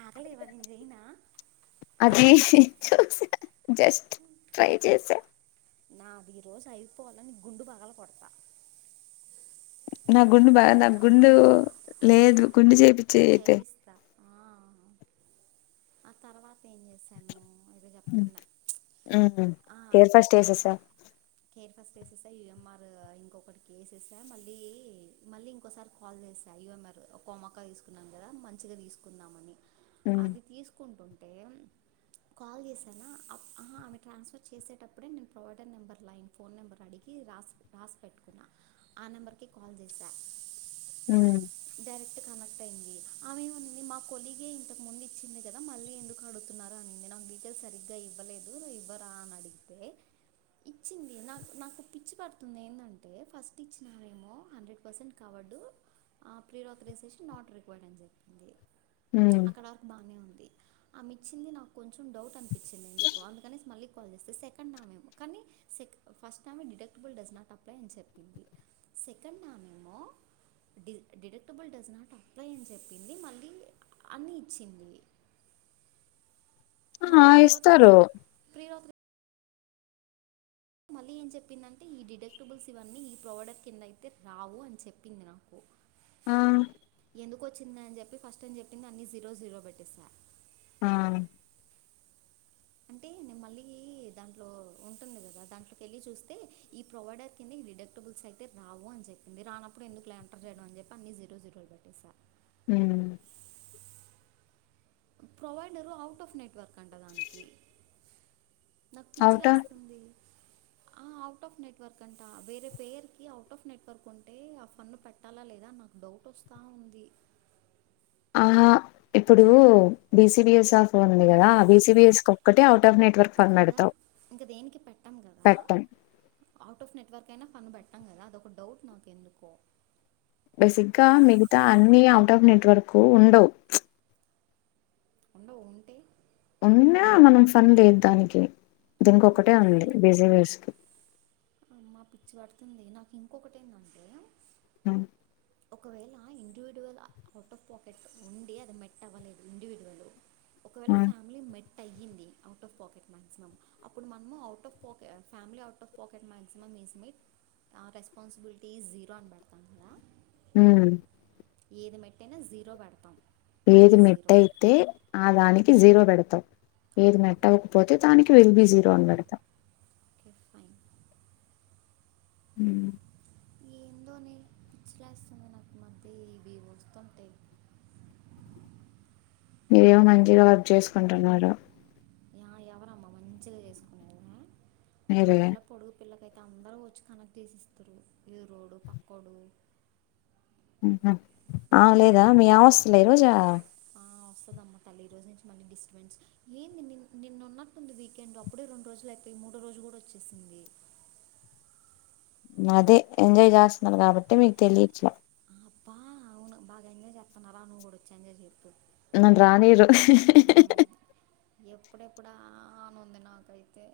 ఆకలేవా నేను చేయనా అది చూస జస్ట్ ట్రై చేస నాది ఈ రోజు అయిపోవాల నీ గుండు పగల కొడతా నా గుండు బాగా నా గుండు లేదు గుండు చేపి చేపిస్తా ఆ, ఆ తర్వాత ఏం చేసాను ఏదో చెప్తున్నా మ్మ్ ఆ హెయిర్ ఫస్ట్ ఏసేసా కే ఫస్ట్ ఏసేస యుఎంఆర్ ఇంకొకటి కేసేస మళ్ళీ మల్లి ఇంకోసారి కాల్ చేసా మరి ఒక్కో మొక్క తీసుకున్నాం కదా మంచిగా తీసుకుందామని మ్మ్ అది తీసుకుంటు కాల్ చేసాన ఆమె ట్రాన్స్ఫర్ చేసేటప్పుడే నేను provider number line phone number అడిగి కీ రాస్ రాసి పెట్టుకున్నా ఆ నెంబర్కి కాల్ చేసా హుమ్ అమె ఏమనింది మా కొలిగే ఇంతకు ముందు ఇచ్చింది కదా మళ్ళీ ఎందుకు అడుతున్నారు అనింది నాకు డీటెయిల్స్ సరిగ్గా ఇవ్వ లేదు ఇవ్వరా అని అడిగితే ఇచ్చింది నా నాకు పిచ్చి పడుతుంది ఏంటంటే ఫస్ట్ ఇచ్చినామేమో హండ్రెడ్ పర్సెంట్ కావ నాట్ రిక్వర్డ్ అని చెప్పింది మ్మ్ అక్కడ వరకు బానే ఉంది ఆమె ఇచ్చింది నాకు కొంచెం డౌట్ అనిపించింది ఎందుకు అందుకనే మళ్ళీ కాల్ చేస్తే సెకండ్ ఆమే కానీ సెక ఫస్ట్ ఆమె డిటెక్టబుల్ డజ్ నాట్ అప్లై అని చెప్పింది సెకండ్ ఆమేమో డిటెక్టబుల్ డస్నాట్ అప్లై అని చెప్పింది మళ్ళీ అన్ని ఇచ్చింది ఆ మళ్ళీ ప్రీ ఆథరైజ్ ఇస్తారు ప్రీ ఆథరైజ్ మళ్ళీ ఏం చెప్పిందంటే ఈ డిటక్టబుల్స్ ఇవన్నీ ఈ ప్రోడక్ట్ కిందైతే రావు అని చెప్పింది నాకు ఆ వచ్చింద అని చెప్పి ఫస్ట్ అని చెప్పింది అన్ని జీరో జీరో పెట్టిస్తా ఆ అంటే మళ్ళీ దాంట్లో ఉంటుంది కదా దాంట్లోకి వెళ్ళి చూస్తే ఈ ప్రొవైడర్ కింద రిడక్టబుల్స్ అయితే రావు అని చెప్పింది రానప్పుడు ఎందుకులే ఎంటర్ చేయడం అని చెప్పి అన్నిీ జీరో జీరోలు పెట్టేసా హ్మ్ ప్రొవైడరు ఔట్ ఆఫ్ నెట్వర్క్ అంట దానికి నాకు అవుట పిచ్చిలేస్తుంది ఆ అవుట్ ఆఫ్ నెట్వర్క్ అంటా వేరే పేరుకి అవుట్ ఆఫ్ నెట్వర్క్ ఉంటే ఆ ఫన్ను పెట్టాలా లేదా అని అను డౌట్ వస్తా ఉంది ఆహ ఇప్పుడు బిసిబిఎస్ ఆఫ్ ఉంది కదా బిసిబిఎస్ కి ఒక్కటే అ కాదా ఇంకా దేనికి పెట్టాం కదా పెట్టం అవుట్ ఆఫ్ నెట్వర్క్ నిన్న మనం పెట్టాం కదా అదొక డౌట్ నాకు ఎందుకో బేసిక్గా మిగతా అన్ని అవుట్ ఆఫ్ నెట్వర్క్ ఉండవు ఉండవు ఉంటే ఉన్నా మనం ఫన్ లేదు దానికి దీనికి ఒక్కటే ఉంది బిజీవర్స్ కి ఆ పిచ్చి పడుతుంది నాకు ఇంకొకటి ఏంటంటే [unintelligible] ఒకవేళ ఇండివిడువల్ అవుట్ ఆఫ్ పాకెట్ ఉండి అది మెట్ అవ్వలేదు ఇండివిడువల్ ఒకవేళ ఆ! ఫ్యామిలీ మే అయ్యంది అవుట్ ఆఫ్ పాకెట్ మాక్సిమం అప్పుడు మనము out of pocket family out of pocket maximum మస్మిట్ ఆ రెస్పాన్సిబిలిటీస్ జీరో అని పెడతా కదా ఉ ఏది మెట్టయినా జీరో పెడతాం ఈ ఏది మెట్ జీరో అయితే ఆ దాని జీరో పెడతాం ఏది ఓకే మెట్టవకపోతే దానికి విల్ బి జీరో అని పెడతాం ఓకే ఫైన్ హు ఏందోనే ఇచ్చలేస్తుంది నాకు మధ్య ఇవి వస్తుంటే మీరేమో మంచి వర్క్ చేసుకుంటున్నారు యా ఎవరు అమ్మ మంచిగా చేసుకునేది ఆ మీరే పిల్ల పొడుగు పిల్లకైతే అ అందరు వచ్చి కనక్ తీసి ఇస్తారు ఎ రోడు పక్కోడు ఉహు అ లేదా మీ ఆవస్థలే రోజా వస్తుదమ్మా తల్లి ఈ రోజు నుంచి మళీ డిస్టబెన్స్ ఏ నిన్న ఉన్నట్టుంది వీకెండ్ అప్పుడే రెండు రోజు లేకపోతే మూడో రోజు కూడా వచ్చేసింది అదే ఎంజాయ్ చేస్తున్నారు కాబట్టి మీకు తెలియట్లే బా అవును బాగా ఎంజాయ్ చెత్తన్నారా నువ్వు కూడా వచ్చా ఎంజాయ్ చెప్పు నన్ను రానీరు ఎప్పుడెప్పుడానుంది నాకైతే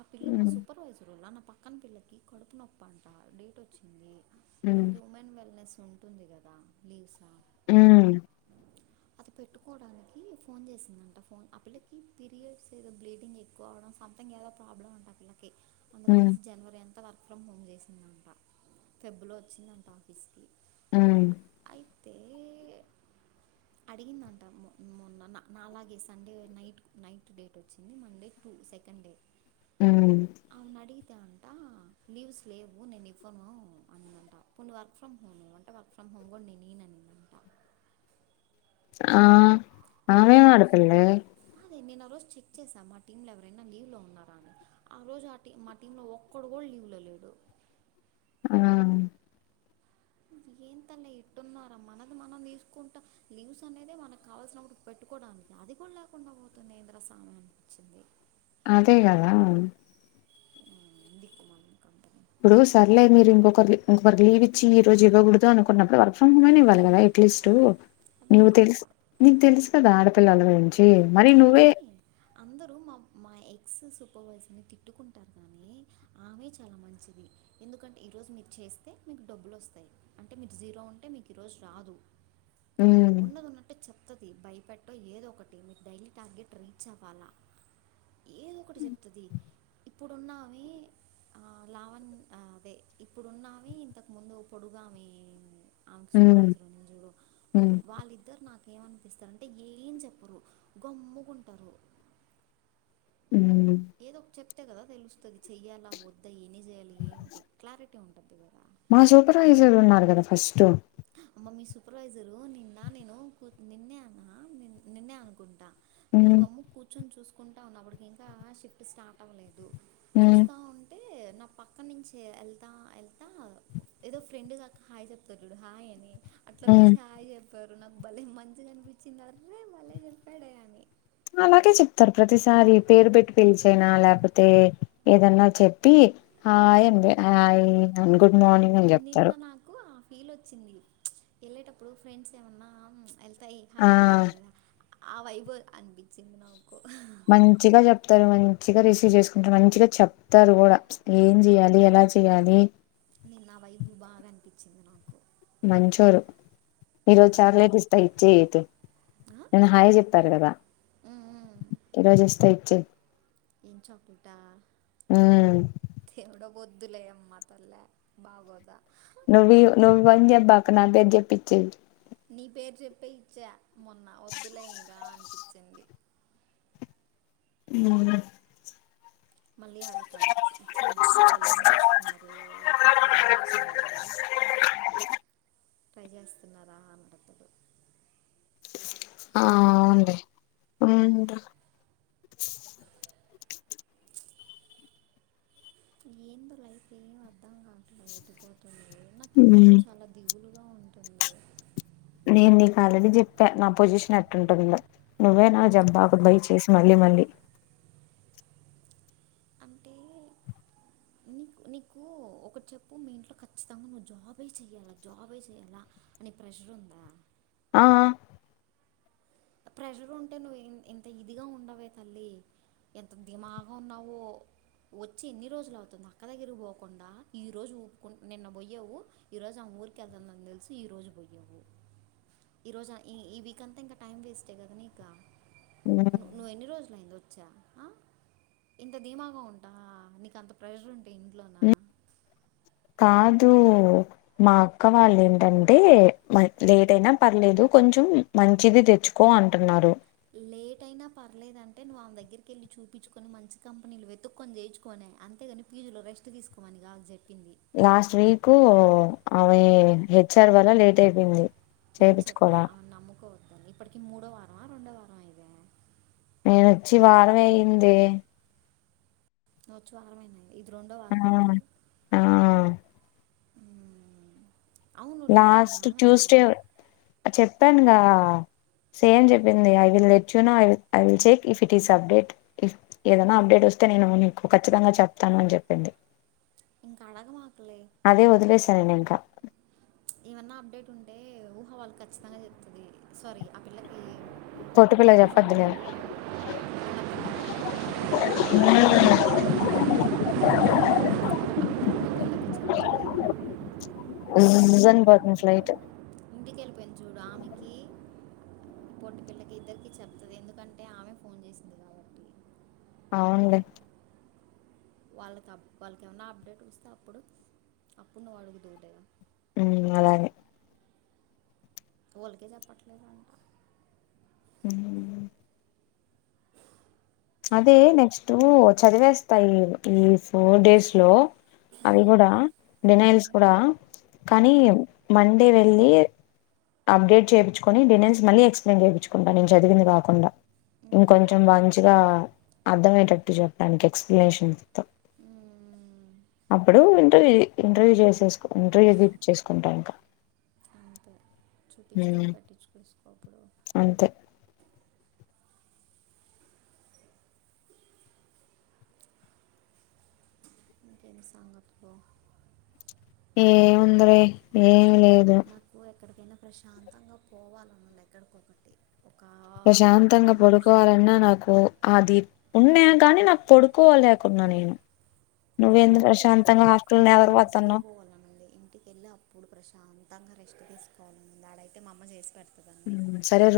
ఆ పిల్ల మా హ్మ్ సూపర్వైజర్ వాళ్ళ నా పక్కన పిల్లకి కడుపు నొప్పంట డేట్ వచ్చింది హ్మ్ మనకి ఉమెన్ వెల్నెస్ ఉంటుంది కదా లీవ్స్ ఉ పెట్టుకోవడానికి ఫోన్ చేసిందంట ఫోన్ ఆ పిల్లకి పీరియడ్స్ ఏదో బ్లీడింగ్ ఎక్కువ అవడం సంథింగ్ దో ప్రాబ్లం ఉంటది పిల్లకి అందుకనే హ్మ్ జనవరి అంత అత్త వర్క్ ఫ్రమ్ హోమ్ చేసిందంట ఫిబులో వచ్చిందంట ఆఫీస్కి హ్మ్ అయితే ఐ మొన్న నలాగే సండే నైట్ నైట్ డేట్ వచ్చింది మండే టూ సెకండ్ డే ఉ ఆమెను అడిగితే అంట లీవ్స్ లేవు నేను ఇవ్వను అన్న అంట ఇప్పుడు వర్క్ ఫ్రమ్ హోమ్ అంటే వర్క్ ఫ్రమ్ హోమ్ కూడా నేను ఈయననిందంట ఆ నేను ఆమెం ఆ రోజు ఆడపిల్లే అదే నేను రోజు చె ఇచ్చేసా మా టీం లో ఎవరైనా లీవ్ లో ఉన్నారా అని ఆ రోజు ఆ టీ మా టీం లో ఒక్కడు కూడా లీవ్ లో లేడు ఆ ఏ తల్ ఇట్టున్నార మనది మనం తీసుకుంటా లీవ్స్ అనేదే మనకు కావల్సినప్పుడు పెట్టుకోవడానికి అది కూడా లేకుండా పోతుంది ఎంద్ర సామి అనిపించింది అదే కదా ఉమ్, దిక్కు మన కంపెనీ ఇప్పుడు సర్లేదు మీరు ఇంకొకరు ఇకొకరు వ్ ఇచ్చ ఈ రజు ఇవ్వకూడదు అనుకున్నప్పుడు వర్క్ ఫ్రమ్ హోమ్ అన్న ఇవ్వాలి కదా అట్లీస్టు అది నువ్వు కూడా ఇవ్వాల తెలుసు నీకు తెలుసు కదా ఆడపిల్లల గురించి మరి కానీ నువ్వే ూ తిట్కు ఆమె చాల మంచి ఎందుక మీ వేస్తే మీకు డబ్బులు వస్తాయి అంటే మీకు జీరో ఉంటే మీకు ఈరోజు రాదు హ్మ్ ఉన్నదున్నట్టు చెప్తది భయపెట్టో ఏదో ఒకటి డైలీ టార్గెట్ రీచ్ అవ్వాలా ఏదో ఒకటి చెప్తుంది ఇప్పుడున్నావి ఆ లావణ అదే ఇప్పుడున్నావి ఇంతకు ముందు పొడుగామి ఆమెకు హ్మ్ సూపర్వైజర్ ని చూడు హ్మ్ వాళ్ళిద్దరు నాక ఏమనిపిస్తారంటే ఏం చెప్పరు గమ్ముకుంటారు హ్మ్ ఏదో ఒక చెప్తే కదా తెలుస్తుంది చెయ్యాలా వద్ద ఎన్ని చేయాలి ఏంటి క్లారిటీ ఉంటుది కదా మా సూపర్వైజర్ ఉన్నారు కదా ఫస్ట్ మీ సూపర్వైజరు నిన్న నేను నిన్నే అ నిన్నే అనుకుంటా నేను హ్మ్ కూర్చొని చూసుకుంటున్నప్పటికీ ఇంకా షిఫ్ట్ స్టార్ట్ అవ్వలేదు హ్మ్ చూస్తా ఉంటే నా పక్క నుంచి వెళ్తా వెళ్తా ఏదో ఫ్రెండ్ కాక హాయ్ చెప్తారు చూడు హాయ్ అని [inaudible] అట్లా పిలిచి హాయి చెప్పారు నాకు భలే మంచిగా అనిపించింది అరే బాలే చెప్పాడే అని అలాగే చెప్తారు ప్రతిసారి పేరు పెట్టి పిలిచనా లేకపోతే ఏదన్నా చెప్పి హాయ్ అంది హాయ్ గుడ్ మార్నింగ్ అని నిన్న చెప్తారు నాకు ఆ ఫీల్ వచ్చింది వెళ్ళేటప్పుడు ఫ్రెండ్స్ ఏమన్నా వెళ్తాయి హాయ్ ఆ అంటారు కదా ఆ వైబ్బు అనిపించింది నాకు మంచిగా చెప్తారు మంచిగా రిసీవ్ చేసుకుంటారు మంచిగా చెప్తారు కూడా ఏం చెయ్యాలి ఎలా చెయాలి నిన్న వైబు బాగా అనిపించింది నాకు మంచోరు ఈరోజు మ్మ్. చాక్లెట్ ఇస్తా ఇచ్చేయి ఐతే ఆ? నిన్న హాయ చెప్పారు కదా ఇరోజు ఇస్తే ఇచ్చేయి ఎం చక్లేటా ఉమ్ దేవుడో వద్దులే అమ్మ అట్లా బాగోద నువి నువ్వు అని జెప్పకు నా పేరు చెప్పిచెయ్ నీ పేరు చెప్పే ఇచ్చా మొన్న వద్దులే ఇంకా అనిపించింది [inaudible] హ్మ్మ్ మళ్ళీ ఆడతడ ఇచ్చాను అనుకో వాళ్ళు ఏం చేస్తున్నారు జాబ్ వచ్చిందా [inaudible] ట్రై చేస్తన్నార అంటాడు ఆ అవుండి ఉ ఏందో లైఫ్ ఏం అర్ధం కాట్లా ఎటు పోతుందో నాకు ఎందుకో చాలా దిగులు నేను నీకు ఆల్రెడీ చెప్పా నా పొజిషన్ ఎట్ంటుందో నువ్వే నాకు జబ్బాకు బయ చేసి మళ్ళీ మళ్లీ అంటే [inaudible] నీకు ఒకటి చెప్పు మీ ఇంట్లో ఖచ్చితంగా నువ్వు జాబే చెయాలా జాబే చేయాలా అని ప్రెషర్ ఉందా ఆ ప్రెజర్ ఉంటే నువ్వు ఇంత ఇదిగా ఉండవే తల్లి ఎంత దిమాగా ఉన్నావో వచ్చి ఎన్ని రోజులు అవుతుంది అక్క దగ్గరకి పోకుండా ఈ రోజు ఊపుకు నిన్న బొయ్యవు ఈ రోజు అ ఊరికెళ్తంది అని తెలుసు ఈ రోజు పోయయావు ఈ రోజు ఈ వీక్ అంతా ఇ టైమ్ వేస్ నీకా ఆ నువు నువ్వు ఎన్ని రోజులు అయింద వచ్చా ఇంత ధీమాగా ఉంటా నీక అంత ప్రెషర్ ఉంటే ఇంట్లోన కాదు మా అక్క వాళ్ళు ఏంటంటే లేట్ అయినా పర్లేదు కొంచెం మంచిది దెచ్చుకో అంటున్నారు లేట్ అయినా పర్లేదుదంటే నువ్వు ఆమె దగ్గరికి వెళ్ళి చూపిచ్చుకొని మంచి కంపెనీలు వెత్తుకొని జేయిచ్చుకో అన అంతేగాని పీజీలో రెస్ట్ దీసుకోమని గాదు జెప్పింది లాస్ట్ వీకు ఆమే హెచ్ఆర్ వల్ల లేట్ అయిపేయింది నేను చెప్పా ఆమని నమ్ముకోవద్దాని ఇప్పటికి మూడో వారమా రెండో వారమా ఇది నేనొచ్చి వారమే అయ్యిందే నువొచ్చి వారమైందా ఇది రెండో వార ఆ మైతే ఆ అవును రిప్లై ఇలా లాస్ట్ ఆమె ట్యూస్డే చెప్పానుగా సేమ్ చెప్పింది I will let you I I will check if it is update ఏదైనా అప్డేట్ వొస్ స్తే నేను నీకు ఖచ్చితంగా చెప్తాను అని జెప్పింది ఇంక అడగమా అదే వదిలేసా నేనింకా ఏమన్నా అప్డేట్ ఉంటే ఊహ వాళ్ళుకు ఖచ్చితంగా జెప్తది సారీ ఆ పిల్లకి పొట్టు పిల్ల కొంచం [inaudible] చెప్పొద్దులే పిల్లకి చెప్తుంది ఊ అని బొతుంది ఫ్లైటు జూడు ఆమెకి పొట్టి పిల్లకి ఇద్దరికిీ చెప్తది ఎందుకంటే ఆమె ఫోన్ జేసింది కాబట్టి అవుండ్లే వాళ్ళకి అబ్ వాళ్ళకి ఏమన్నా అప్డేట్ వస్తే అప్పుడు అప్పుడు నువ్వు అడుగుదువు లే ఉమ్ అలాగే వోల్లకి జెప్పట్లేదు అంట ఊ అదే నాకు నెక్స్టు చదివేస్తా ఈ ఫోర్ డేస్ లో అవి కూడా మ్మ్, డినైల్స్ కుడా కానీ మండే వెళ్ళి అప్డేట్ చేపిచ్చుకొని డీనైల్స్ ఎక్స్ప్లెయిన్ జేబిచ్చుకుంటా నేను చదివింది కాకుండా ఇంకొంచెం మ్మ్, మంచిగా అర్దమయేటట్టు చెప్పడానికి ఎక్స్ప్లనేషన్స్ తో మ్మ్, అబ్బుడు అంటే ఇంటర్వ్యూ జేసేస్ ఇంటర్వ్యూ ఏదీపిచ్చేసుకుంటా ఇంకా చురపిచ్చుకొని మ్మ్ పెట్టిచ్చేసేసుకో అప్పుడు అంతే ఇంకేమి సంగతులు ఏముంద్రె ఏమ్ లేదు నాకు ఎక్కడికైనా ప్రశాంతంగా పోవాలనుంది ఎక్కడికొ ఒకటి ప్రశాంతంగా పడుకోవాలన్నా నాకు ఆది ఉన్యా కానీ నాకు పొడుకోవలేకున్నా నేను నువ్వేంది ఇంటికెళ్ళి ప్రశాంతంగా హాస్టల్ నాకు మా నెవరు ఇంటికే పోతున్నావ్ పోవాలనుంది ఇంటికెళ్ళి అప్పుడు ప్రశాం తంగ్ రెస్టు దీసుకోవాలి అనుంది ఆడైతే మా మామ్మ జేసి పెడ్ ఉమ్ సరే రొ